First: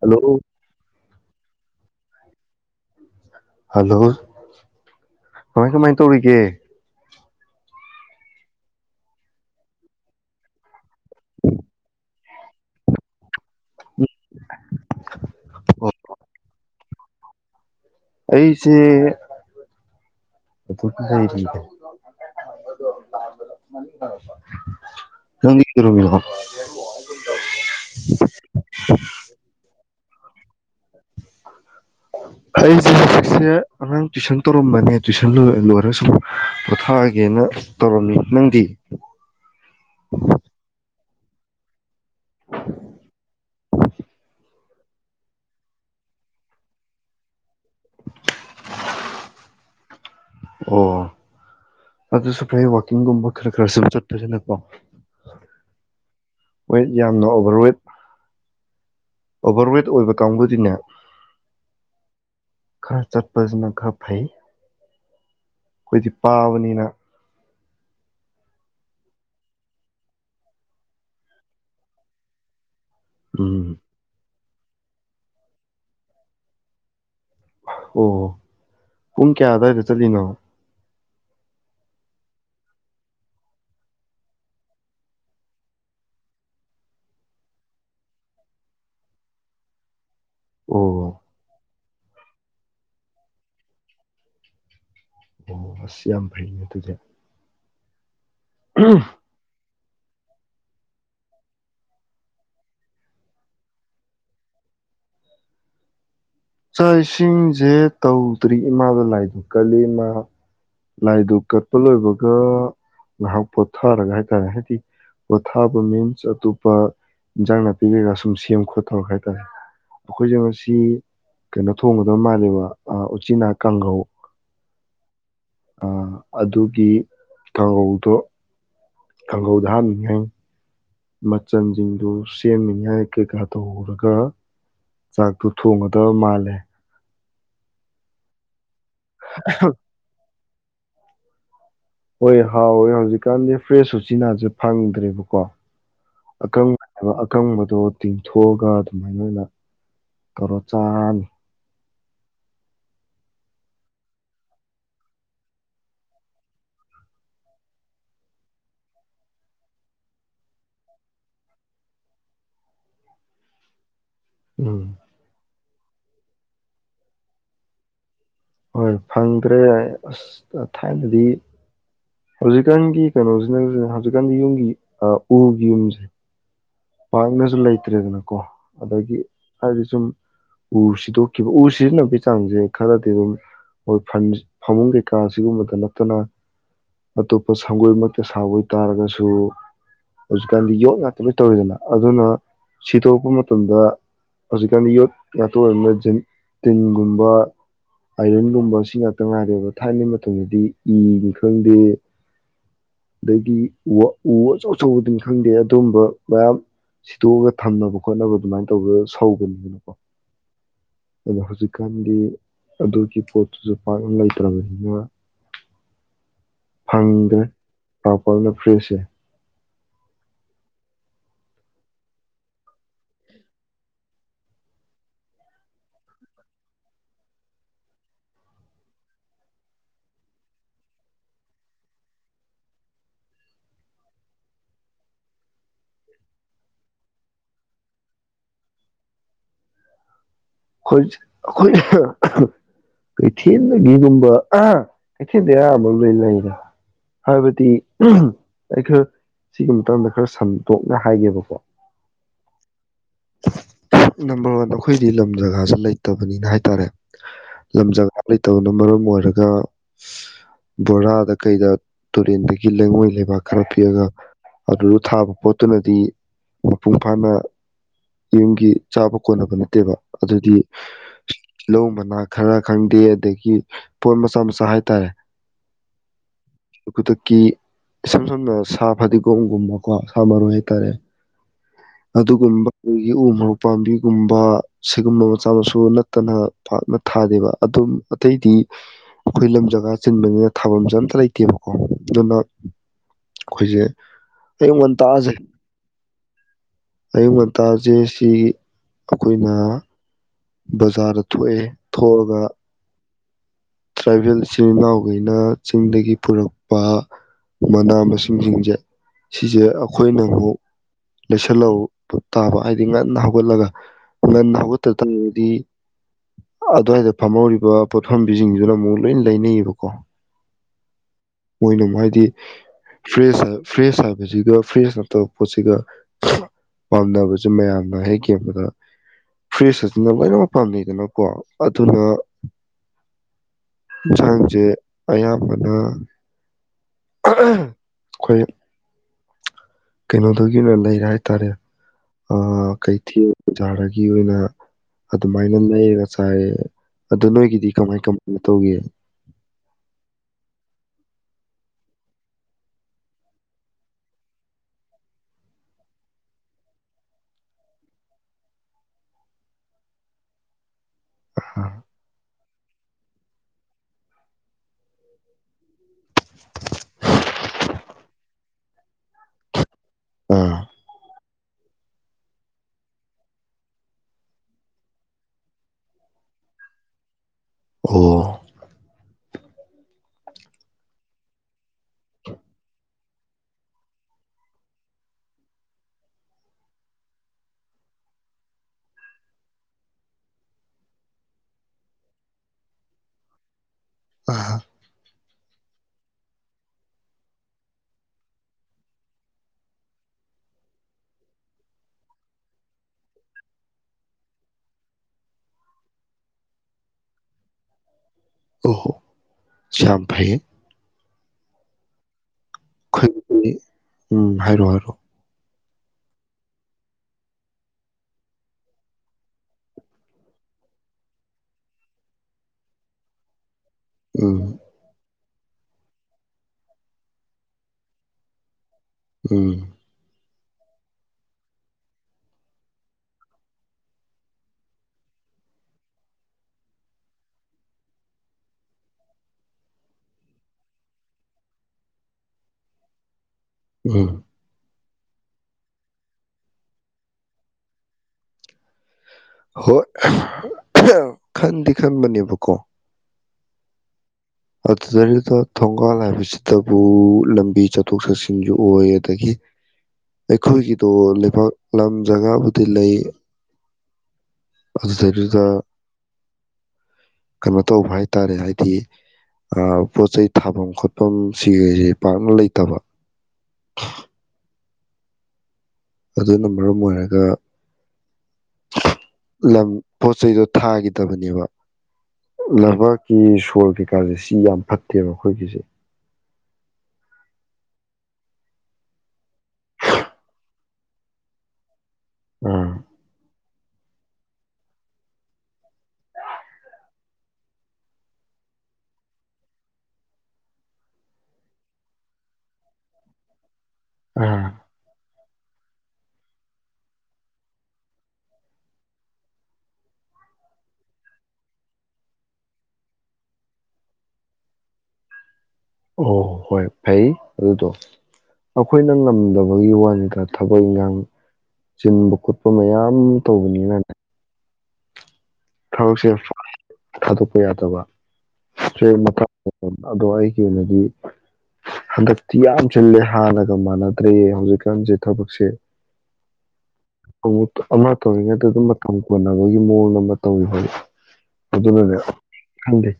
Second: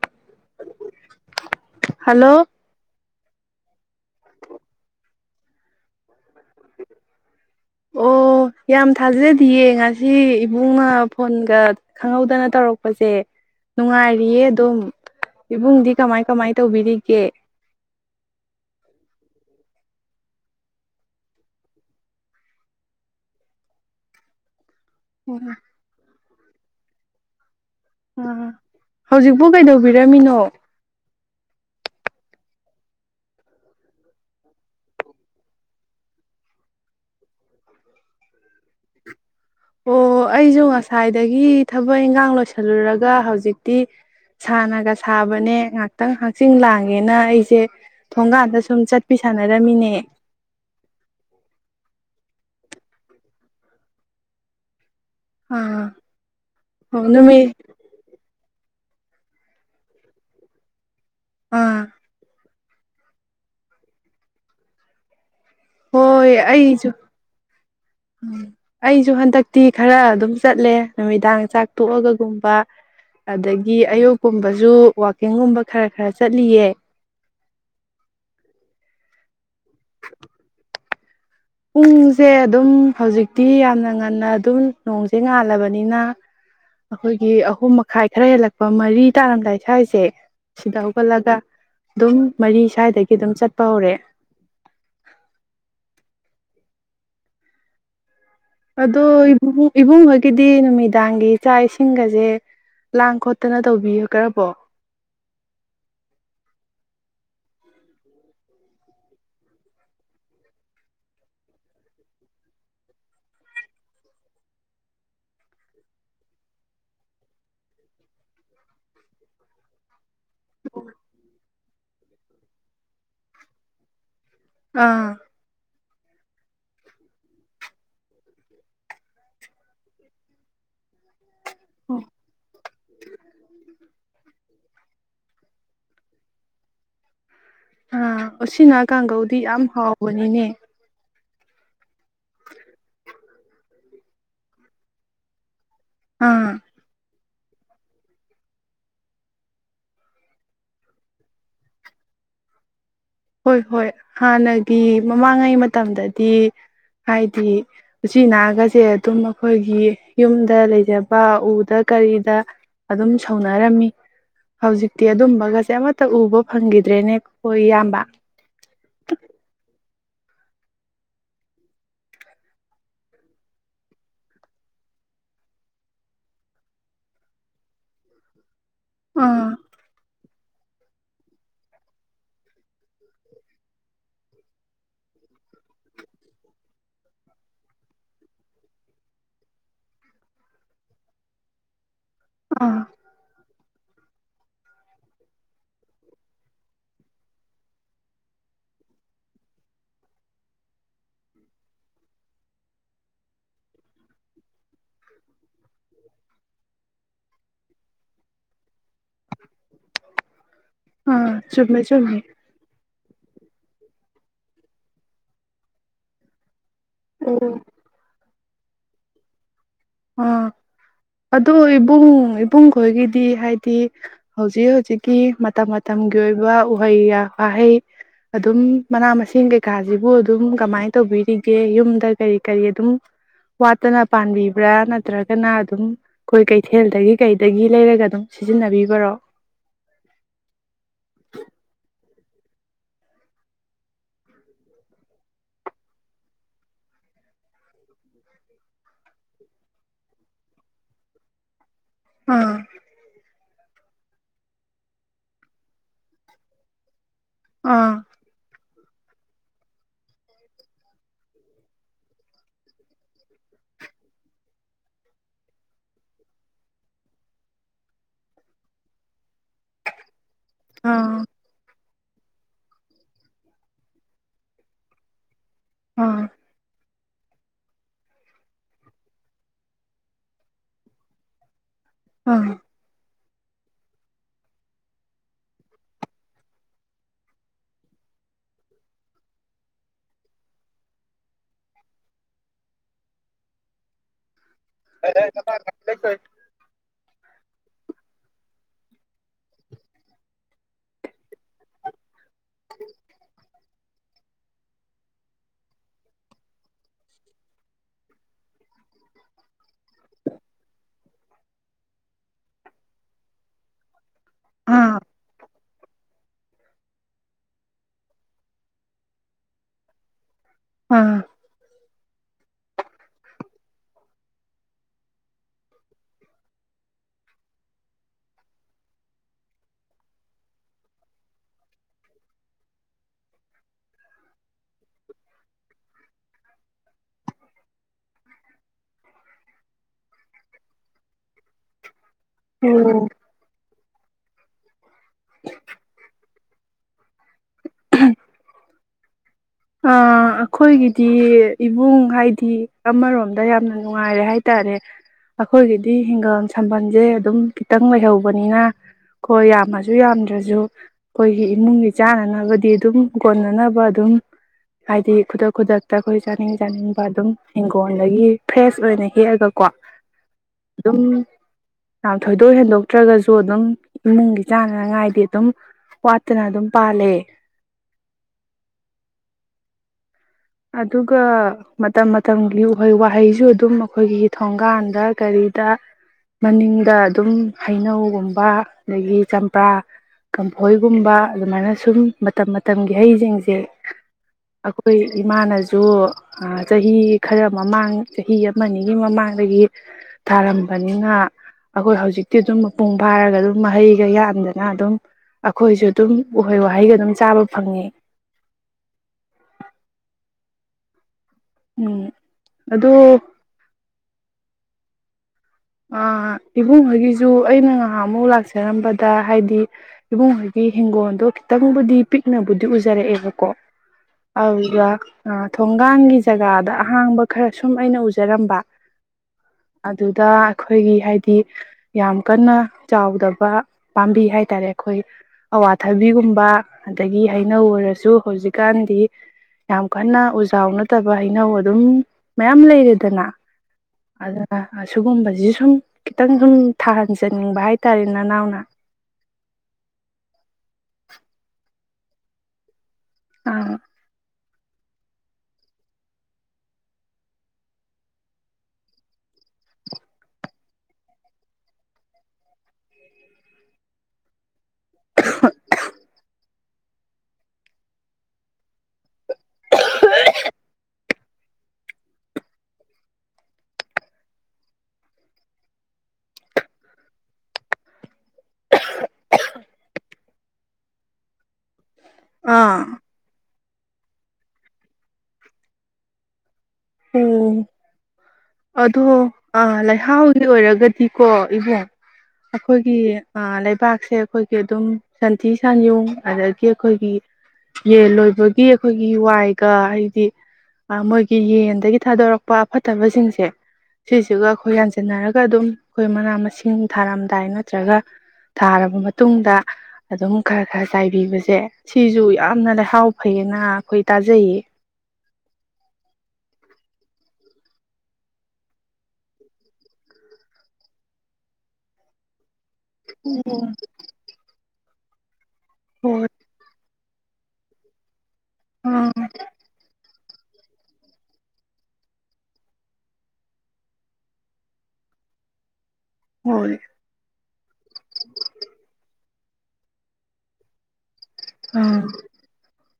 Hello hello hello ꯀꯃꯥꯏ ꯀꯃꯥꯏꯅ ꯇꯧꯔꯤꯒꯦ ꯑꯣ ꯌꯥꯝ ꯊꯥꯖꯗꯤꯌꯦ ꯉꯁꯤ ꯏꯕꯨꯡꯅ ꯐꯣꯟꯒ ꯈꯪꯍꯧꯗꯅ ꯇꯧꯔꯛꯄꯁꯦ ꯅꯨꯡꯉꯥꯏꯔꯤꯌꯦ ꯑꯗꯣꯝ ꯏꯕꯨꯡꯗꯤ ꯀꯃꯥꯏ ꯀꯦ ꯑꯩꯁꯦ ꯀ [unintelligible] ꯅꯪꯗꯤ ꯀꯩꯗꯔꯝꯃꯤꯅꯣ ꯋꯥ ꯇ ꯑ ꯍꯧꯖꯤꯛꯄꯥꯎ ꯀꯩꯗꯧ ꯕꯤꯔꯃꯤꯅꯣ ꯑꯩꯁꯦ ꯍꯧꯖꯤꯛꯁꯦ ꯑꯉꯥꯡ ꯇꯨꯏꯁꯟ ꯇꯧꯔꯝꯕꯅꯦ ꯇꯨꯏꯁꯟ ꯂꯣꯏꯔꯁꯨꯨꯝ ꯄꯣꯊꯥꯑꯒꯦꯅ ꯇꯧꯔꯝꯃꯤ ꯅꯪꯗꯤ ꯑꯣ ꯑꯩꯁꯨ ꯉꯁ ꯁꯥꯏꯗꯒꯤ ꯊ ꯊꯕꯛ ꯏꯟꯈꯥꯡ ꯂꯣꯏꯁꯤꯜꯂꯨꯔꯒ ꯍꯧꯖꯤꯛꯇꯤ ꯁꯥꯟꯅꯒ ꯁꯥꯕꯅꯦ ꯉꯍꯥꯛꯇꯪ ꯍꯛꯆꯤꯡ ꯂꯥꯡꯉꯦꯅ ꯑꯩꯁꯦ ꯊꯣꯡꯒꯥꯟꯗ ꯁꯨꯝ ꯆꯠꯄꯤ ꯁꯥꯟꯅꯔꯝꯃꯤꯅꯦ꯫ ꯑꯣ ꯑꯗꯨꯁꯨ ꯐꯩ ꯋꯥꯀꯤꯡꯒꯨꯝꯕ ꯈꯔ - ꯈꯔ ꯁ ꯆꯠꯄꯁꯤꯅꯀꯣ꯫ ꯑꯥ ꯋꯦꯠ ꯍ ꯌꯥꯝꯅ ꯅꯨꯃꯤꯠ ꯑꯣꯚꯔꯋꯦꯠ ꯑꯣꯚꯔꯋꯦꯠ ꯑꯣꯏꯕ ꯀꯥꯡꯕꯨꯗꯤꯅꯦ ꯑꯥ꯫ ꯈꯔ ꯆꯠꯄꯖꯤ ꯅ ꯈ ꯐꯦꯏꯌꯦ꯫ ꯍꯣꯏ ꯑꯩꯁꯨ ꯑꯩꯁꯨ ꯍꯟꯗꯛꯇꯤ ꯈꯔ ꯑꯗꯨꯝ ꯆꯠꯂꯦ ꯅꯨꯃꯤꯗꯥꯡ ꯆꯥꯛ ꯇꯣꯛꯑꯒꯒꯨꯝꯕ ꯎꯝ ꯑꯗꯒꯤ ꯑꯌꯨꯛ ꯀꯨꯝꯕꯁꯨ ꯋꯥꯋꯥꯛꯀꯤꯡꯒꯨꯝꯕ ꯈꯔ- ꯈꯔ ꯆꯠꯂꯤꯌꯦ꯫ ꯑꯣ ꯄꯨꯡ ꯀꯌꯥ ꯑꯗꯨꯗꯋꯥꯏꯗ ꯆꯠꯂꯤꯅꯣ? ꯄꯨꯡꯁꯦ ꯑꯗꯨꯝ ꯍꯧꯖꯤꯛꯇꯤ ꯌꯥꯝꯅ ꯉꯟꯅ ꯑꯗꯨꯝ ꯅꯣꯡꯁꯦ ꯉꯥꯜꯂꯕꯅꯤꯅ ꯑꯩꯈꯣꯏꯒꯤ ꯑꯍꯨꯝ ꯃꯈꯥꯏ ꯈꯔ ꯍꯦꯜꯂꯛꯄ ꯃꯔꯤ ꯇꯥꯔꯝꯗꯥꯏ ꯁ꯭ꯋꯥꯏꯁꯦ ꯁꯤꯗ ꯍꯧꯒꯠ ꯑꯣ ꯂꯒꯥ ꯑꯗꯨꯝ ꯃꯔꯤ ꯁ꯭ꯋꯥꯏꯗꯒꯤ ꯑꯗꯨꯝ ꯆꯠꯄ ꯍꯧꯔꯛꯑꯦ꯫ ꯑꯣ ꯑꯁ ꯌꯥꯝ ꯐꯩꯅꯦ ꯑꯗꯨꯗꯤ ꯫ ꯑꯗꯣ ꯏꯕꯨꯡ ꯏꯕꯨꯡ ꯍꯣꯏꯒꯤꯗꯤ ꯅꯨꯃꯤꯠ ꯅꯨꯃꯤꯗꯥꯡꯒꯤ ꯆꯥꯛ ꯏꯁꯤꯡꯒꯁꯦ ꯂꯥꯡ ꯈꯣꯠꯇꯅ ꯇꯧꯕꯤꯈ꯭ꯔꯕꯣ? ꯆꯥꯛ - ꯏꯁꯤꯡꯁꯦ ꯇꯧꯗ꯭ꯔꯤ ꯏꯃꯥꯗ ꯂꯥꯏꯗꯣꯛ ꯀꯜꯂꯤ ꯏꯃꯥ ꯂꯥꯏꯗꯨ ꯀꯠꯄ ꯂꯣꯏꯕꯒ ꯉꯥꯏꯍꯥꯛ ꯄꯣꯠꯊꯥꯔꯒ ꯍꯥꯏ ꯇꯔꯦ ꯍꯥꯏꯗꯤ ꯄꯣꯊꯥꯕ ꯃꯤꯟꯁ ꯑꯇꯣꯞꯄ ꯏꯟꯖꯥꯡ ꯅꯥꯄꯤ ꯀꯩꯀꯥ ꯁꯨꯝ ꯁꯦꯝ ꯈꯣꯠꯊꯔꯒ ꯍꯥꯏ ꯇꯥꯔꯦ ꯑꯩꯈꯣꯏꯁꯦ ꯉꯁꯤ ꯀꯩꯅꯣ ꯊꯣꯡꯒꯗꯕ ꯃꯥꯜꯂꯦꯕ ꯎꯆꯤꯟꯅꯥ ꯀꯥꯡꯍꯧ ꯑꯥ꯫ ꯑꯗꯨꯒꯤ ꯀꯥꯡꯍꯧꯗꯣ ꯈꯪꯒꯧꯗ ꯍꯞꯅꯤ ꯉꯥꯏ ꯃꯆꯜꯁꯤꯡꯗꯨ ꯁꯦꯝꯃꯤꯉꯥꯏ ꯀꯩꯀꯥ ꯇꯧꯍꯔꯒ ꯆꯥꯛꯇ ꯊꯣꯡꯒꯗꯕ ꯃꯥꯜꯂꯦ ꯑ ꯎꯆꯤ ꯅꯥ ꯀꯥꯡꯒꯧꯗꯤ ꯌꯥꯝ ꯍꯥꯎꯕꯅꯤꯅꯦ꯫ ꯍꯣꯏ ꯍꯥꯎꯋꯦ ꯍꯧꯖꯤꯛꯀꯥꯟꯗꯤ ꯐ꯭ꯔꯦꯁ ꯎꯆꯤꯅꯥꯁꯦ ꯐꯪꯗ꯭ꯔꯦꯕꯀꯣ ꯑꯥ ꯑꯀꯪ ꯑꯀꯪꯕꯗꯣ ꯇꯤꯡꯊꯣꯛꯑꯒ ꯑꯗꯨꯃꯥꯏꯅ ꯑꯣꯏꯅ ꯀꯧꯔꯣ ꯆꯥꯔꯅꯤ꯫ ꯍꯣꯏ- ꯍꯣꯏ ꯍꯥꯟꯅꯒꯤ ꯃꯃꯥꯡꯉꯩ ꯃꯇꯝꯗꯗꯤ ꯍꯥꯏꯗꯤ ꯎꯆꯤꯅꯥꯒꯁꯦ ꯑꯗꯨꯝ ꯑꯩꯈꯣꯏꯒꯤ ꯌꯨꯝꯗ ꯂꯩꯖꯕ ꯎꯗ ꯀꯔꯤꯗ ꯑꯗꯨꯝ ꯁꯧꯅꯔꯝꯃꯤ ꯎꯝ ꯍꯧꯖꯤꯛꯇꯤ ꯑꯗꯨꯝꯕꯒꯁꯦ ꯑꯃꯠ ꯇ ꯎꯕ ꯐꯪꯈꯤꯗ꯭ꯔꯦꯅꯦ ꯀꯣ ꯏꯌꯥꯝꯕ ꯫ ꯍꯣꯏ ꯐꯪꯗ꯭ꯔꯦ ꯑꯁ ꯊꯥꯏꯅꯗꯤ ꯍꯧꯖꯤꯛꯀꯥꯟꯒꯤ ꯀꯩꯅꯣꯁꯤꯅ ꯍꯧꯖꯤꯛꯀꯥꯟꯒꯤ ꯌꯨꯝꯒꯤ ꯎꯒꯤ ꯌꯨꯝꯁꯦ ꯄꯥꯛꯅꯁꯨ ꯂꯩꯇ꯭ꯔꯦꯗꯅꯀꯣ ꯑꯗꯒꯤ ꯑꯥ ꯍꯥꯏꯗꯤ ꯁꯨꯝ ꯎ ꯁꯤꯗꯣꯛꯈꯤꯕ ꯎ ꯁꯤꯖꯤꯟꯅꯕꯒꯤ ꯆꯥꯡꯁꯦ ꯈꯔꯗꯤ ꯑꯗꯨꯝ ꯃꯣꯏ ꯐꯃꯨꯡ ꯀꯩꯀꯥ ꯁꯤꯒꯨꯝꯕꯗ ꯅꯠꯇꯅ ꯑꯇꯣꯞꯄ ꯁꯪꯒꯣꯏꯃꯛꯇ ꯁꯥꯕ ꯑꯣꯏ ꯇꯥꯔꯒꯁꯨ ꯍꯧꯖꯤꯛꯀꯥꯟꯗꯤ ꯌꯣꯠ ꯉꯥꯛꯇ ꯂꯣꯏ ꯇꯧꯋꯦꯗꯅ ꯑꯗꯨꯅ ꯑꯥ ꯁꯤꯗꯣꯛꯄ ꯃꯇꯝꯗ ꯍꯧꯖꯤꯛꯀꯥꯟꯗꯤ ꯌꯣꯠ ꯉꯥꯛꯇ ꯑꯣꯏꯔꯔꯕꯅ ꯇꯤꯟꯒꯨꯝꯕ ꯑꯥꯏꯔꯟꯒꯨꯝꯕ ꯁꯤ ꯉꯥꯛꯇ ꯉꯥꯏꯔꯦꯕ ꯊꯥꯏꯅꯒꯤ ꯃꯇꯝꯗꯗꯤ ꯏꯅꯤ ꯈꯪꯗꯦ ꯗꯒꯤ ꯎꯋ ꯎꯋ ꯑꯆꯧ ꯑꯆꯧꯕꯗꯤ ꯈꯪꯗꯦ ꯑꯗꯨꯝꯕ ꯃꯌꯥꯝ ꯇꯣꯛꯑꯒ ꯊꯝꯅꯕ ꯈꯣꯠꯅꯕ ꯑꯗꯨꯃꯥꯏꯅ ꯇꯧ ꯁꯧꯒꯟꯗꯅꯀꯣ ꯑꯥ ꯑꯗꯣ ꯆꯨꯝꯃꯦ ꯍꯧꯖꯤꯛꯀꯥꯟꯗꯤ ꯆꯨꯝꯃꯦ ꯑꯗꯨ ꯄꯣꯠꯇꯨꯁꯨ ꯄꯛ ꯂꯩꯇꯔꯕꯅꯤꯅ ꯐꯪꯗ꯭ꯔꯦ ꯑꯣ ꯄꯥꯛ ꯄꯤꯛꯅ ꯐ꯭ꯔꯤꯁꯦ ꯑꯥ ꯑꯗꯣ ꯏꯕꯨꯡ ꯏꯕꯨꯡ ꯈꯣꯏꯒꯤꯗꯤ ꯍꯥꯏꯗꯤ ꯍꯧꯖꯤꯛ ꯍꯧꯖꯤꯛꯀꯤ ꯃꯇꯝ ꯃꯇꯝꯒꯤ ꯑꯣꯏꯕ ꯎꯍꯩ ꯋꯥꯍꯩ ꯑꯗꯨꯝ ꯃꯅꯥ ꯃꯁꯤꯡ ꯀꯩꯀꯥꯁꯤꯕꯨ ꯑꯗꯨꯝ ꯀꯃꯥꯏꯅ ꯇꯧꯕꯤꯔꯤꯒꯦ ꯌꯨꯝꯗ ꯀꯔꯤ ꯀꯔꯤ ꯑꯗꯨꯝ ꯋꯥꯠꯇꯅ ꯄꯥꯟꯕꯤꯕ ꯕ꯭ꯔꯥ ꯅꯠꯇ꯭ꯔꯒꯅ ꯑꯗꯨꯝ ꯑꯩꯈꯣꯏ ꯀꯩꯊꯦꯜꯗꯒꯤ ꯀꯩꯗꯒꯤ ꯂꯩꯔꯒ ꯑꯗꯨꯝ ꯁꯤꯖꯤꯟꯅꯕꯤꯕꯔꯣ ꯑꯈꫭꯏ ꯑꯩꯈꯣꯏ [inaudible] ꯀꯩꯊꯦꯟꯗꯒꯤꯒꯨꯝꯕ ꯀꯩꯊꯦꯜꯗ ꯑꯌꯥꯝꯕ ꯂꯣꯏ ꯂꯩꯗ ꯍꯥꯏꯕꯗꯤ ꯑꯩ ꯈꯔ ꯁꯤꯒꯤ ꯃꯇꯥꯡꯗ ꯈꯔ ꯁꯟꯗꯣꯛꯅ ꯍꯥꯏꯒꯦꯕꯀꯣ ꯑꯥ ꯅꯝꯕꯔ ꯋꯥꯟꯗ ꯑꯈꯣꯏꯗꯤ ꯂꯝ ꯖꯒꯥꯁꯨ ꯂꯩꯇꯕꯅꯤꯅ ꯍꯥꯏꯇꯥꯔꯦ ꯑꯥ ꯂꯝꯖꯒꯥ ꯂꯩꯇꯕ ꯑꯗꯨꯅ ꯃꯔꯝ ꯑꯣꯏꯔꯒ ꯕꯣꯔꯥꯗ ꯀꯩꯗ ꯇꯨꯔꯦꯟꯗꯒꯤ ꯂꯩꯉꯣꯏ ꯂꯩꯕꯥꯛ ꯈꯔ ꯄꯦꯛꯑꯒ ꯑꯗꯨꯗ ꯊꯥꯕ ꯄꯣꯠꯇꯨꯅꯗꯤ ꯃꯄꯨꯡ ꯐꯥꯅ ꯌꯨꯝꯒꯤ ꯆꯥꯕ ꯀꯣꯟꯅꯕꯅꯤ ꯑꯗꯨꯗꯤ ꯑꯥ ꯂꯧ ꯃꯥ ꯈꯔ ꯈꯪꯗꯦ ꯑꯗꯒꯤ ꯄꯣꯠ ꯃꯆꯥ ꯃꯆꯥ ꯍꯥꯏꯇꯥꯔꯦ ꯑꯥ ꯈꯨꯗꯛꯀꯤ ꯏꯁꯝ ꯁꯝꯅ ꯁꯥ ꯐꯗꯤꯒꯣꯝꯒꯨꯝꯕ ꯀꯣ ꯁꯥ ꯃꯔꯣꯏ ꯍꯥꯏꯇꯥꯔꯦ ꯑꯥ ꯑꯥ ꯑꯗꯨꯒꯨꯝꯕ ꯎꯃꫭꯔꫭꯛ ꯄꯥꯝꯕꯤꯒꯨꯝꯕ ꯁꯤꯒꯨꯝꯕ ꯃꯆꯥ ꯃꯁꯨ ꯅꯠꯇꯅ ꯄꯥꯛꯅ ꯊꯥꯗꯦꯕ ꯑꯗꯨꯝ ꯑꯇꯩꯗꯤ ꯑꯩꯈꯣꯏ ꯂꯝ ꯖꯒꯥ ꯆꯤꯟꯕꯅꯤꯅ ꯊꯥꯐꯝꯖꯨ ꯑꯝꯇ ꯂꯩꯇꯦꯕꯀꯣ ꯑꯗꯨꯅ ꯑꯩꯈꯣꯏꯁꯦ ꯑꯌꯨꯛ ꯉꯟꯇꯥꯁꯦ [inaudible] ꯑꯌꯡ ꯉꯟꯇꯥꯁꯦ ꯁꯤ ꯑꯩꯈꯣꯏꯅ ꯕꯖꯥꯗ ꯊꯣꯛꯑꯦ ꯊꯣꯛꯑꯒ ꯇ꯭ꯔꯥꯏꯕꯦꯜ ꯏꯆꯤꯜ ꯏꯅꯥꯎꯈꯩꯅ ꯆꯤꯡꯗꯒꯤ ꯄꯨꯔꯛꯄ ꯃꯅꯥ ꯃꯁꯤꯡꯁꯤꯡꯁꯦ ꯖꯤꯡꯖꯦ ꯑꯩꯈꯣꯏꯅ ꯑꯃꯨꯛ ꯂꯩꯁꯜꯍ ꯇꯥꯕ ꯍꯥꯏꯗꯤ ꯉꯟꯅ ꯍꯧꯒꯠꯂꯒ ꯉꯟꯅ ꯍꯧꯒꯠꯇ ꯑꯥ ꯇꯥꯔꯗꯤ ꯑꯗꯨꯋꯥꯏꯗꯣ ꯐꯝꯍꯧꯔꯤꯕ ꯄꯣꯠꯐꯝ ꯅꯨꯄꯤꯁꯤꯡꯗꯨꯅ ꯑꯃꯨꯛ ꯂꯣꯏ ꯂꯩꯅꯩꯌꯦꯕꯀꯣ ꯑꯥ ꯃꯣꯏꯅ ꯑꯃꯨꯛ ꯍꯥꯏꯗꯤ ꯐ꯭ꯔꯦꯁ ꯐ꯭ꯔꯦꯁ ꯍꯥꯏꯕ ꯍꯥꯏꯕꯖꯤꯒ ꯐ꯭ꯔꯦꯁ ꯅꯠꯇꯕ ꯄꯣꯠꯁꯤꯒ ꯄꯥꯝꯅꯕꯁꯦ ꯃꯌꯥꯝꯅ ꯍꯦꯛ ꯌꯦꯡꯕꯗ ꯐ꯭ꯔꯦꯁ ꯑꯁꯤꯅ ꯂꯣꯏꯅꯃꯛ ꯄꯥꯝꯅꯩꯗꯅꯀꯣ ꯑꯗꯨꯅ ꯌꯦꯟꯁꯥꯡꯁꯦ ꯑꯌꯥꯝꯕꯅ ꯑꯈꯣꯏ ꯀꯩꯅꯣꯗꯒꯤ ꯑꫭꯏꯅ ꯂꯩꯔꯦ ꯍꯥꯏꯇꯥꯔꯦ ꯑ ꯑꯣ ꯀꯩꯊꯦꯜ ꯕꯖꯔꯒ ꯒꯤ ꯑꯣꯏꯅ ꯑꯗꯨꯃꯥꯏꯅ ꯂꯩ ꯇꯥꯏ ꯑꯗꯨ ꯅꯣꯏꯒꯤꯗꯤ ꯀꯃꯥꯏ ꯀꯃꯥꯏꯅ ꯇꯧꯒꯦ ꯑ ꯑꯩꯈꯣꯏꯒꯤꯗꯤ ꯏꯕꯨꯡ ꯍꯥꯏꯗꯤ ꯑꯃꯔꯣꯝꯗ ꯌꯥꯝꯅ ꯅꯨꯡꯉꯥꯏꯔꯦ ꯍꯥꯏ ꯇꯔꯦ ꯑꯩꯈꯣꯏꯒꯤꯗꯤ ꯍꯤꯡꯒꯜ ꯁꯥꯝꯕꯜꯁꯦ ꯑꯗꯨꯝ ꯈꯤꯇꯪ ꯂꯩꯍꯧꯕꯅꯤꯅ ꯈꯣꯏ ꯌꯥꯝꯃꯁꯨ ꯌꯥꯝꯗ꯭ꯔꯁꯨ ꯑꯩꯈꯣꯏꯒꯤ ꯏꯃꯨꯡꯒꯤ ꯆꯥꯅꯅꯕꯗꯤ ꯤ ꯑꯗꯨꯝ ꯀꯣꯟꯅꯅꯕ ꯑꯗꯨꯝ ꯍꯥꯏꯗꯤ ꯈꯨꯗꯛ ꯈꯨꯗꯛꯇ ꯑꯩꯈꯣꯏ ꯆꯥꯅꯤꯡ ꯆꯥꯅꯤꯡꯕ ꯑꯗꯨꯝ ꯍꯤꯡꯒꯣꯜꯗꯒꯤ ꯐ꯭ꯔꯦꯁ ꯑꯣꯏꯅꯅ ꯍꯦꯛꯑꯒꯀꯣ ꯑꯥ ꯑꯗꯨꯝ ꯌꯥꯝ ꯊꯣꯏꯗꯣꯛ ꯍꯦꯟꯗꯣꯛꯇ꯭ꯔꯒꯁꯨ ꯁꯨ ꯑꯗꯨꯝ ꯏꯃꯨꯡꯒꯤ ꯆꯥꯅꯅꯉꯥꯏꯗꯤ ꯑꯗꯨꯝ ꯋꯥꯠꯇꯅ ꯑꯗꯨꯝ ꯄꯥꯜꯂꯦ ꯑꯣ ꯑꯗꯨꯒ ꯃꯇꯝ ꯃꯇꯝꯒꯤ ꯎꯍꯩ ꯋꯥꯍꯩꯁꯨ ꯑꯗꯨꯝ ꯑꯩꯈꯣꯏꯒꯤ ꯊꯣꯡꯒꯥꯟꯗ ꯀꯔꯤꯗ ꯃꯅꯤꯡꯗ ꯑꯗꯨꯝ ꯍꯩꯅꯧꯒꯨꯝꯕ ꯑꯗꯒꯤ ꯆꯝꯄ꯭ꯔꯥ ꯀꯝꯐꯣꯏꯒꯨꯝꯕ ꯑꯗꯨꯃꯥꯏꯅ ꯁꯨꯝ ꯃꯇꯝ ꯃꯇꯝꯒꯤ ꯍꯩꯁꯤꯡꯁꯦ ꯑꯥ ꯑꯩꯈꯣꯏ ꯏꯃꯥꯅꯁꯨ ꯆꯍꯤ ꯈꯔ ꯃꯃꯥꯡ ꯆꯍꯤ ꯑꯃꯅꯤ ꯑꯒꯤ ꯃꯃꯥꯡꯗꯒꯤ ꯊꯥꯔꯝꯕꯅꯤꯅ ꯑꯩꯈꯣꯏ ꯍꯧꯖꯤꯛꯇꯤ ꯑꯗꯨꯝ ꯃꯄꯨꯡ ꯐꯥꯔꯒ ꯑꯗꯨꯝ ꯃꯍꯩꯒ ꯌꯥꯟꯗꯅ ꯑꯗꯨꯝ ꯑꯩꯈꯣꯏꯁꯨ ꯑꯗꯨꯝ ꯎꯍꯩ ꯋꯥꯍꯩꯒ ꯑꯗꯨꯝ ꯆꯥꯕ ꯐꯪꯉꯤ ꯑꯣꯍꯣ ꯆꯝ ꯐꯩꯌꯦ ꯎꯝ ꯑꯗꯣ ꯎꯝ ꯍꯥꯏꯔꯣ ꯍꯥꯏꯔꯣ ꯑ ꯏꯕꯨꯡꯉꯣꯏꯒꯤꯁꯨ ꯑꯩꯅ ꯉꯥꯏꯍꯥꯛ ꯑꯃꯨꯛ ꯂꯥꯛꯆꯔꯝꯕꯗ ꯍꯥꯏꯗꯤ ꯏꯕꯨꯡꯉꯣꯏꯒꯤ ꯍꯤꯡꯒꯣꯜꯗꯣ ꯈꯤꯇꯪꯕꯨꯗꯤ ꯄꯤꯛꯅꯕꯨꯗꯤ ꯎꯖꯔꯛꯑꯦꯕꯀꯣ ꯎꯝ ꯍꯥꯎꯕ ꯑ ꯊꯣꯡꯒꯥꯡꯒꯤ ꯖꯒꯥꯗ ꯑꯍꯥꯡꯕ ꯈꯔ ꯁꯨꯝ ꯑꯩꯅ ꯎꯖꯔꯝꯕ ꯎꯝ ꯑꯗꯨꯗ ꯑꯩꯈꯣꯏꯒꯤ ꯍꯥꯏꯗꯤ ꯌꯥꯝ ꯀꯟꯅ ꯆꯥꯎꯗꯕ ꯄꯥꯝꯕꯤ ꯍꯥꯏꯇꯥꯔꯦ ꯑꯩꯈꯣꯏ ꯑꯋꯥꯊꯕꯤꯒꯨꯝꯕ ꯑꯗꯒꯤ ꯍꯩꯅꯧ ꯑꯣꯏꯔꯁꯨ ꯍꯧꯖꯤꯛꯀꯥꯟꯗꯤ ꯌꯥꯝ ꯀꯟꯅ ꯎꯖꯥꯎ ꯅꯠꯇꯕ ꯍꯩꯅꯧ ꯑꯗꯨꯝ ꯃꯌꯥꯝ ꯂꯩꯔꯦꯗꯅ ꯎꯝ ꯑꯗ ꯁꯤꯒꯨꯝꯕꯁꯤ ꯁꯨꯝ ꯈꯤꯇꯪ ꯁꯨꯝ ꯊꯥꯍꯟꯖꯅꯤꯡꯕ ꯍꯥꯏꯇꯥꯔꯦ ꯅꯅꯥꯎꯅ ꯍꯣꯏ ꯈꯟꯗꯤ ꯈꯟꯕꯅꯦꯕꯀꯣ ꯑꯥ ꯑꯗꯨꯗꯩꯗ ꯊꯣꯡꯒꯥꯜ ꯍꯥꯏꯕꯁꯤꯗꯕꯨ ꯂꯝꯕꯤ ꯆꯠꯊꯣꯛ ꯆꯠꯁꯤꯟꯁꯨ ꯑꯣꯏ ꯑꯗꯒꯤ ꯑꯩꯈꯣꯏꯒꯤꯗꯣꯕꯥꯛ ꯂꯝ ꯖꯒꯥꯕꯨꯗꯤ ꯂꯩ ꯑꯗꯨꯗꯔꯤꯗ ꯀꯩꯅꯣ ꯇꯧꯕ ꯍꯥꯏꯇꯥꯔꯦ ꯍꯥꯏꯗꯤ ꯑ ꯄꯣꯖ ꯆꯩ ꯊꯥꯕ ꯪꯁꯗ ꯐꯝ ꯁꯤꯈꯁꯦ ꯄꯥꯛꯅ ꯂꯩꯇꯕ ꯑꯗꯨꯅ ꯃꯔꯝ ꯑꯣꯏꯔꯒ ꯂꯝ ꯄꯣꯠ ꯆꯩꯗꯣ ꯊꯥꯒꯤꯗꯕꯅꯦꯕ ꯑꯥ ꯂꯕꯥꯛꯀꯤ ꯁꯣꯔ ꯑꯐ꯭ꯔꯤꯀꯥꯁꯦ ꯁꯤ ꯌꯥꯝ ꯐꯠꯇꯦꯕ ꯑꯩꯈꯣꯏꯒꯤꯁꯦ ꯑꯣ ꯑꯗꯣ ꯑ ꯂꯩꯍꯥꯎꯒꯤ ꯑꯣꯏꯔꯒꯗꯤꯀꯣ ꯏꯕꯨꯡ ꯑꯥ ꯑꯩꯈꯣꯏꯒꯤ ꯄꯥꯛꯁꯦ ꯑꯩꯈꯣꯏꯒꯤ ꯑꯗꯨꯝ ꯁꯟꯊꯤ ꯁꯟꯌꯨꯡ ꯑꯗꯒꯤ ꯑꯩꯈꯣꯏꯒꯤ ꯌꯦꯟ ꯂꯣꯏꯕꯒꯤ ꯑꯩꯈꯣꯏꯒꯤ ꯋꯥꯏꯒ ꯍꯥꯏꯗꯤ ꯃꯣꯏꯒꯤ ꯌꯦꯟ ꯀ ꯊꯗꯔꯣ ꯑꯄ ꯐꯠꯇꯕꯁꯤꯡꯁꯦ ꯁꯤꯁꯤꯒ ꯑꯥ ꯑꯩꯈꯣꯏ ꯌꯥꯟꯁꯤꯟꯅꯔꯒ ꯑꯗꯨꯝ ꯑꯩꯈꯣꯏ ꯃꯅꯥ ꯃꯁꯤꯡ ꯊꯥꯔꯝꯗꯥꯏ ꯅꯠꯇ꯭ꯔꯒ ꯊꯥꯔꯕ ꯃꯇꯨꯡꯗ ꯑꯗꯨꯝ ꯈꯔ ꯈꯔ ꯆꯥꯏꯕꯤꯕꯁꯦ ꯁꯤꯁꯨ ꯌꯥꯝꯅ ꯂꯩꯍꯥꯎ ꯐꯩꯌꯦꯅ ꯑꯩꯈꯣꯏ ꯇꯥꯖꯩꯌꯦ ꯑꯣ ꯍꯣꯏ ꯐꯩ ꯑꯗꯨꯗꯣ ꯑꯩꯈꯣꯏꯅ ꯉꯝꯗꯕꯒꯤ ꯋꯥꯅꯤꯗ ꯊꯕꯛ ꯏꯟꯈꯥꯡ ꯆꯤꯟꯕ ꯈꯠ ꯆꯄ ꯃꯌꯥꯝ ꯑꯣ ꯇꯧꯕꯅꯤꯅꯅꯦ ꯊꯥꯎꯁꯦ ꯍꯣꯏ ꯊꯥꯗꯣꯛꯄ ꯌꯥꯗꯕ ꯑꯥ ꯑꯗꯣ ꯑꯩ ꯑꯣꯏꯅꯗꯤ ꯍꯟꯗꯛꯇꯤ ꯌꯥꯝ ꯆꯜꯂꯦ ꯍꯥꯟꯅꯒ ꯃꯥꯟꯅꯗ꯭ꯔꯦꯌꯦ ꯍꯧꯖꯤꯛꯀꯥꯟꯁꯦ ꯊꯕꯛꯁꯦ ꯍꯣꯏ ꯑꯃ ꯇꯧꯔꯤꯉꯩꯗ ꯑꯗꯨꯝ ꯃꯇꯝ ꯀꯣꯟꯅꯕꯒꯤ ꯃꯑꯣꯡꯗ ꯇꯧ ꯍꯣꯏ ꯑꯗꯨꯅ ꯑꯥ ꯍꯥꯏꯗꯤ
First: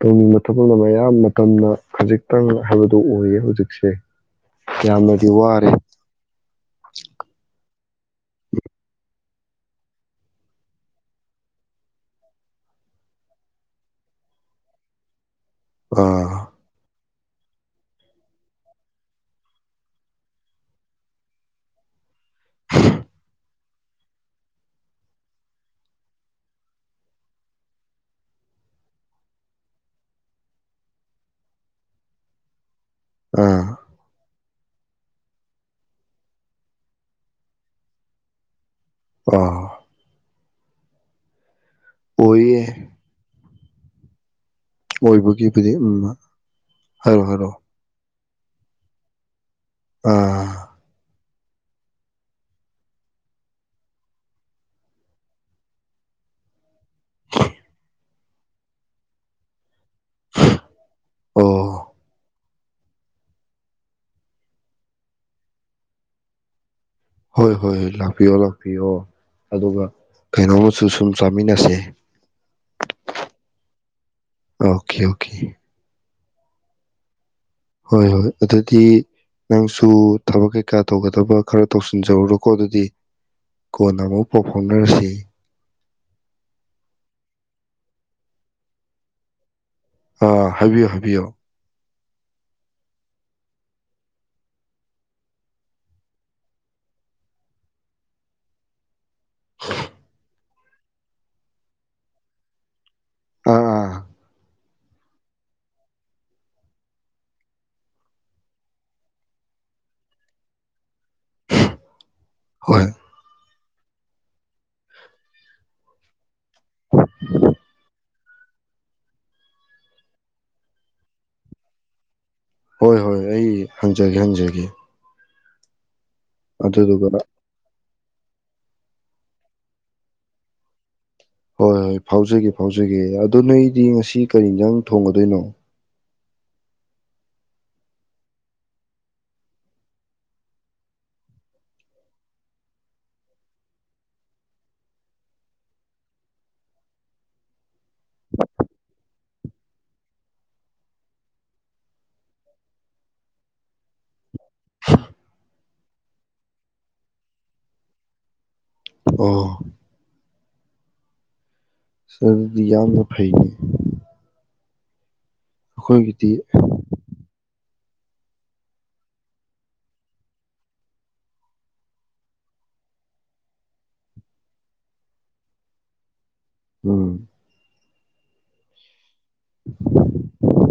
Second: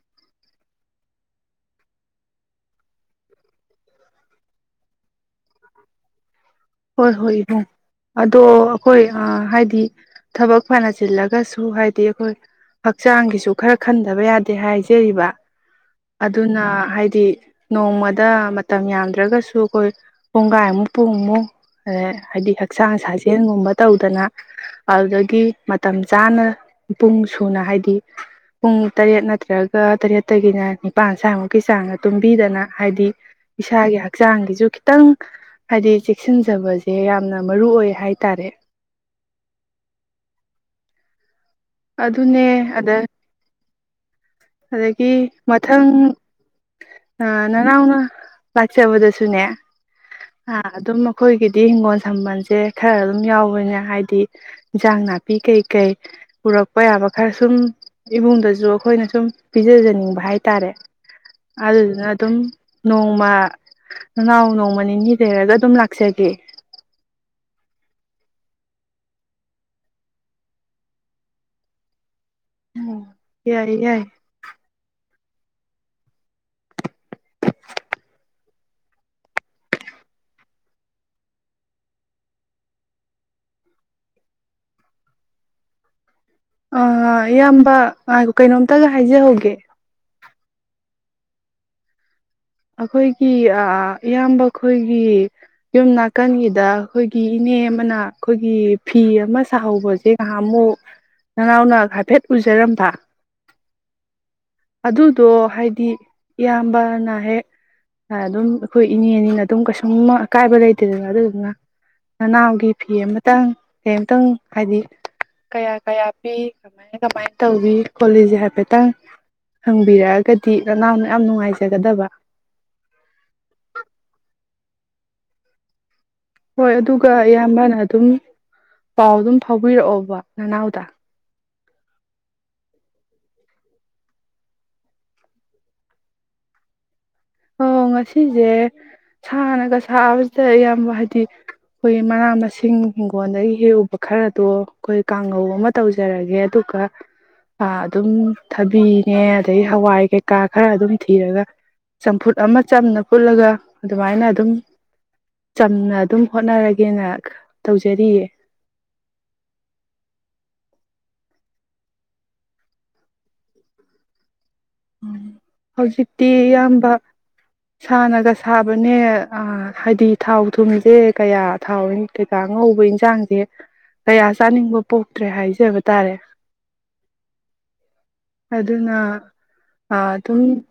ꯇꯧꯅꯤꯡꯕ ꯊꯛꯅ ꯃꯌꯥꯝ ꯃꯇꯝꯅ ꯈꯖꯤꯛꯇꯪ ꯍꯥꯏꯕꯗꯨꯣ ꯑꯣꯏꯌꯦ ꯍꯧꯖꯤꯛꯁꯦ ꯌꯥꯝꯅꯗꯤ ꯋꯥꯔꯦ ꯍꯣꯏ ꯍꯣꯏ ꯏꯕꯨꯡ ꯑꯗꯣ ꯑꯩꯈꯣꯏ ꯍꯥꯏꯗꯤ ꯊꯕꯛ ꯐꯅ ꯆꯤꯜꯂꯒꯁꯨ ꯍꯥꯏꯗꯤ ꯑꯩꯈꯣꯏ ꯍꯛꯆꯥꯡꯒꯤꯁꯨ ꯈꯔ ꯈꯟꯗꯕ ꯌꯥꯗꯦ ꯍꯥꯏꯖꯔꯤꯕ ꯑꯥ ꯑꯗꯨꯅ ꯍꯥꯏꯗꯤ ꯅꯣꯡꯃꯗ ꯃꯇꯝ ꯌꯥꯝꯗ꯭ꯔꯒꯁꯨ ꯑꯩꯈꯣꯏ ꯄꯨꯡꯒꯥꯏꯃꯨꯛ ꯄꯨꯡꯃꯨꯛ ꯍꯥꯏꯗꯤ ꯍꯛꯆꯥꯡ ꯁꯥꯖꯦꯜꯒꯨꯝꯕ ꯇꯧꯗꯅ ꯑꯗꯨꯗꯒꯤ ꯃꯇꯝ ꯆꯥꯅ ꯄꯨꯡ ꯁꯨꯅ ꯍꯥꯏꯗꯤ ꯄꯨꯡ ꯇꯔꯦꯠ ꯅꯠꯇ꯭ꯔꯒ ꯇꯔꯦꯠꯇꯒꯤꯅ ꯅꯤꯄꯥꯥꯟ ꯁ꯭ꯋꯥꯏꯃꯨꯛꯀꯤ ꯆꯥꯡꯅ ꯇꯨꯝꯕꯤꯗꯅ ꯍꯥꯏꯗꯤ ꯑꯥ ꯏꯁꯥꯒꯤ ꯍꯛꯆ ꯍꯛꯆꯥꯡꯒꯤꯁꯨ ꯈꯤꯇꯪ ꯍꯥꯏꯗꯤ ꯁꯤꯟꯖꯕꯁꯦ ꯌꯥꯝꯅ ꯃꯔꯨꯑꯣ ꯑꯣꯏ ꯍꯥꯏ ꯇꯔꯦ ꯑ ꯑꯗꯨꯅꯦ ꯑꯣꯏꯌꯦ ꯑꯗꯦ ꯑꯗꯒꯤ ꯑꯣꯏꯕꯒꯤꯕꯨꯗꯤ ꯃꯊꯪ ꯎꯝ ꯍꯥꯏꯔꯣ ꯍꯥꯏꯔꯣ ꯅꯅꯥꯎꯅ ꯂꯥꯛꯆꯕꯗ ꯁꯨꯅ ꯑ ꯑꯥ ꯑꯗꯨꯃ ꯑꯩꯈꯣꯏꯒꯤꯗꯤ ꯍꯤꯡꯒꯣꯜ ꯁꯝꯕꯜꯁꯦ ꯈꯔ ꯑꯗꯨꯝ ꯌꯥꯎꯕꯅꯦ ꯍꯥꯏꯗꯤ ꯏꯟꯖꯥꯡ ꯅꯥꯄꯤ ꯀꯩꯀꯩ ꯄꯨꯔꯛꯄ ꯌꯥꯕ ꯈꯔ ꯁꯨꯝ ꯏꯃꯨꯡꯗꯁꯨ ꯑꯩꯈꯣꯏꯅ ꯁꯨꯝ ꯄꯤꯖꯖꯅꯤꯡꯕ ꯍꯥꯏꯇꯥꯔꯦ ꯑꯣ ꯑꯗꯨꯗꯨꯅ ꯑꯗꯨꯝ ꯅꯣꯡꯃ ꯅꯅꯥꯎ ꯅꯣꯡꯃ ꯅꯤꯅꯤ ꯂꯩꯔꯒ ꯑꯗꯨꯝ ꯂꯥꯛꯆꯒꯦ ꯍꯣꯏ ꯍꯣꯏꯣꯏ ꯂꯥꯛꯄꯤꯌꯣ ꯂꯥꯛꯄꯤꯣ ꯑꯗꯨꯒ ꯀꯩꯅꯣꯃꯁꯨ ꯁꯨꯝ ꯆꯥꯃꯤꯟꯅꯁꯦ ꯎ ꯌꯥꯏ ꯌꯥꯏ ꯑꯣꯀꯦ ꯑꯣꯀꯦ ꯍꯣꯏ ꯍꯣꯏ ꯑꯗꯨꯗꯤ ꯅꯪꯁꯨ ꯊꯕꯛ ꯀꯩꯀꯥ ꯇꯧꯒꯗꯕ ꯈꯔ ꯇꯧꯁꯤꯟꯖꯔꯨꯔꯣꯀꯣ ꯑꯗꯨꯗꯤ ꯀꯣꯟꯅ ꯑꯃꯨꯛ ꯄꯥꯎ ꯐꯥꯎꯅꯔꯁꯤ ꯑꯥ ꯏꯌꯥꯝꯕ ꯀꯩꯅꯣꯝꯇꯒ ꯍꯥꯏꯖꯍꯧꯒꯦ ꯑ ꯍꯥꯏꯕꯤꯌꯣ ꯍꯥꯏꯕꯤꯌꯣ ꯑꯩꯈꯣꯏꯒꯤ ꯏꯌꯥꯝꯕ ꯑꯩꯈꯣꯏꯒꯤ ꯌꯨꯝ ꯅꯥꯀꯟꯒꯤꯗ ꯑꯩꯈꯣꯏꯒꯤ ꯏꯅꯦ ꯑꯃꯅ ꯑꯩꯈꯣꯏꯒꯤ ꯐꯤ ꯑꯃ ꯁꯥꯍꯧꯕꯁꯦ ꯉꯍꯥ ꯑꯃꯨꯛ ꯅꯅꯥꯎꯅ ꯍꯥꯏꯐꯦꯠ ꯎꯖꯔꯝꯕ ꯑꯥ ꯑꯥ ꯑꯗꯨꯗꯣ ꯍꯥꯏꯗꯤ ꯏꯌꯥꯝꯕꯅ ꯍꯦꯛ ꯑꯗꯨꯝ ꯑꯩꯈꯣꯏ ꯏꯅꯦ ꯑꯅꯤꯅ ꯑꯗꯨꯝ ꯀꯩꯁꯨꯝ ꯑꯀꯥꯏꯕ ꯂꯩꯇꯦꯗꯅ ꯑꯗꯨꯗꯨꯅ ꯅꯅꯥꯎꯒꯤ ꯍꯣꯏ ꯐꯤ ꯑꯃꯇꯪ ꯐꯤ ꯑꯝꯇꯪ ꯍꯥꯏꯗꯤ ꯀꯌꯥ ꯀꯌꯥ ꯄꯤ ꯀꯃꯥꯏ ꯇꯧꯏ ꯀꯣꯂꯤꯁꯦ ꯍꯥꯏꯐꯦꯠꯇꯪ ꯍꯪꯕꯤꯔꯛꯑꯒꯗꯤ ꯅꯅꯥꯎꯅ ꯌꯥꯝ ꯅꯨꯡꯉꯥꯏꯖꯒꯗꯕ ꯍꯣꯏ ꯍꯣꯏ ꯑꯩ ꯍꯪꯖꯒꯦ ꯍꯪꯖꯒꯦ ꯍꯣꯏ ꯑꯗꯨꯗꯨꯒ ꯑꯗꯨꯒ ꯑꯌꯥꯝꯕꯅ ꯑꯗꯨꯝ ꯄꯥꯎ ꯑꯗꯨꯝ ꯐꯥꯎꯕꯤꯔꯛꯑꯣꯕ ꯅꯅꯥꯎꯗ ꯍꯣꯏ ꯍꯣꯏ ꯐꯥꯎꯖꯒꯦ ꯐꯥꯎꯖꯒꯦ ꯑꯗꯣ ꯅꯣꯏꯗꯤ ꯉꯁꯤ ꯀꯔꯤꯗꯪ ꯊꯣꯡꯒꯗꯣꯏꯅꯣ ꯑꯣ ꯉꯁꯤꯁꯦ ꯁꯅꯒ ꯁꯥꯕꯁꯤꯗ ꯑꯌꯥꯝꯕ ꯍꯥꯏꯗꯤ ꯑꯩꯈꯣꯏ ꯃꯅꯥ ꯃꯁꯤꯡ ꯍꯤꯡꯒꯣꯜꯗꯒꯤ ꯍꯦꯛꯎꯕ ꯈꯔꯗꯣ ꯑꯩꯈꯣꯏ ꯀꯥꯡꯍꯧ ꯑꯃ ꯇꯧꯖꯔꯒꯦ ꯑꯗꯨꯒ ꯑꯗꯨꯝ ꯊꯕꯤꯅꯦ ꯑꯗꯒꯤ ꯍꯋꯥꯏ ꯀꯩꯀꯥ ꯈꯔ ꯑꯗꯨꯝ ꯊꯤꯔꯒ ꯆꯝꯐꯨꯠ ꯑꯃ ꯆꯝꯅ ꯐꯨꯠꯂꯒ ꯑꯗꯨꯃꯥꯏꯅ ꯑꯗꯨꯝ ꯆꯝꯅ ꯑꯗꯨꯝ ꯍꯣꯠꯅꯔꯒꯦꯅ ꯇꯧꯖꯔꯤꯌꯦ ꯑꯣ ꯁꯗꯤ ꯌꯥꯝꯅ ꯐꯩꯅꯤ ꯎꯝ ꯍꯧꯖꯤꯛꯇꯤ ꯏꯌꯥꯝꯕ ꯁꯥꯅꯒ ꯁꯥꯕꯅꯦ ꯍꯥꯏꯗꯤ ꯊꯥꯎ ꯊꯨꯝꯁꯦ ꯀꯌꯥ ꯊꯥꯎ ꯀꯩꯀꯥ ꯉꯧꯕ ꯏꯟꯁꯥꯡꯁꯦ ꯀꯌꯥ ꯆꯥꯅꯤꯡꯕ ꯄꯣꯛꯇ꯭ꯔꯦ ꯍꯥꯏꯖꯕ ꯇꯥꯔꯦ ꯎꯝ ꯑꯗꯨꯅ ꯑ ꯑꯗꯨꯝ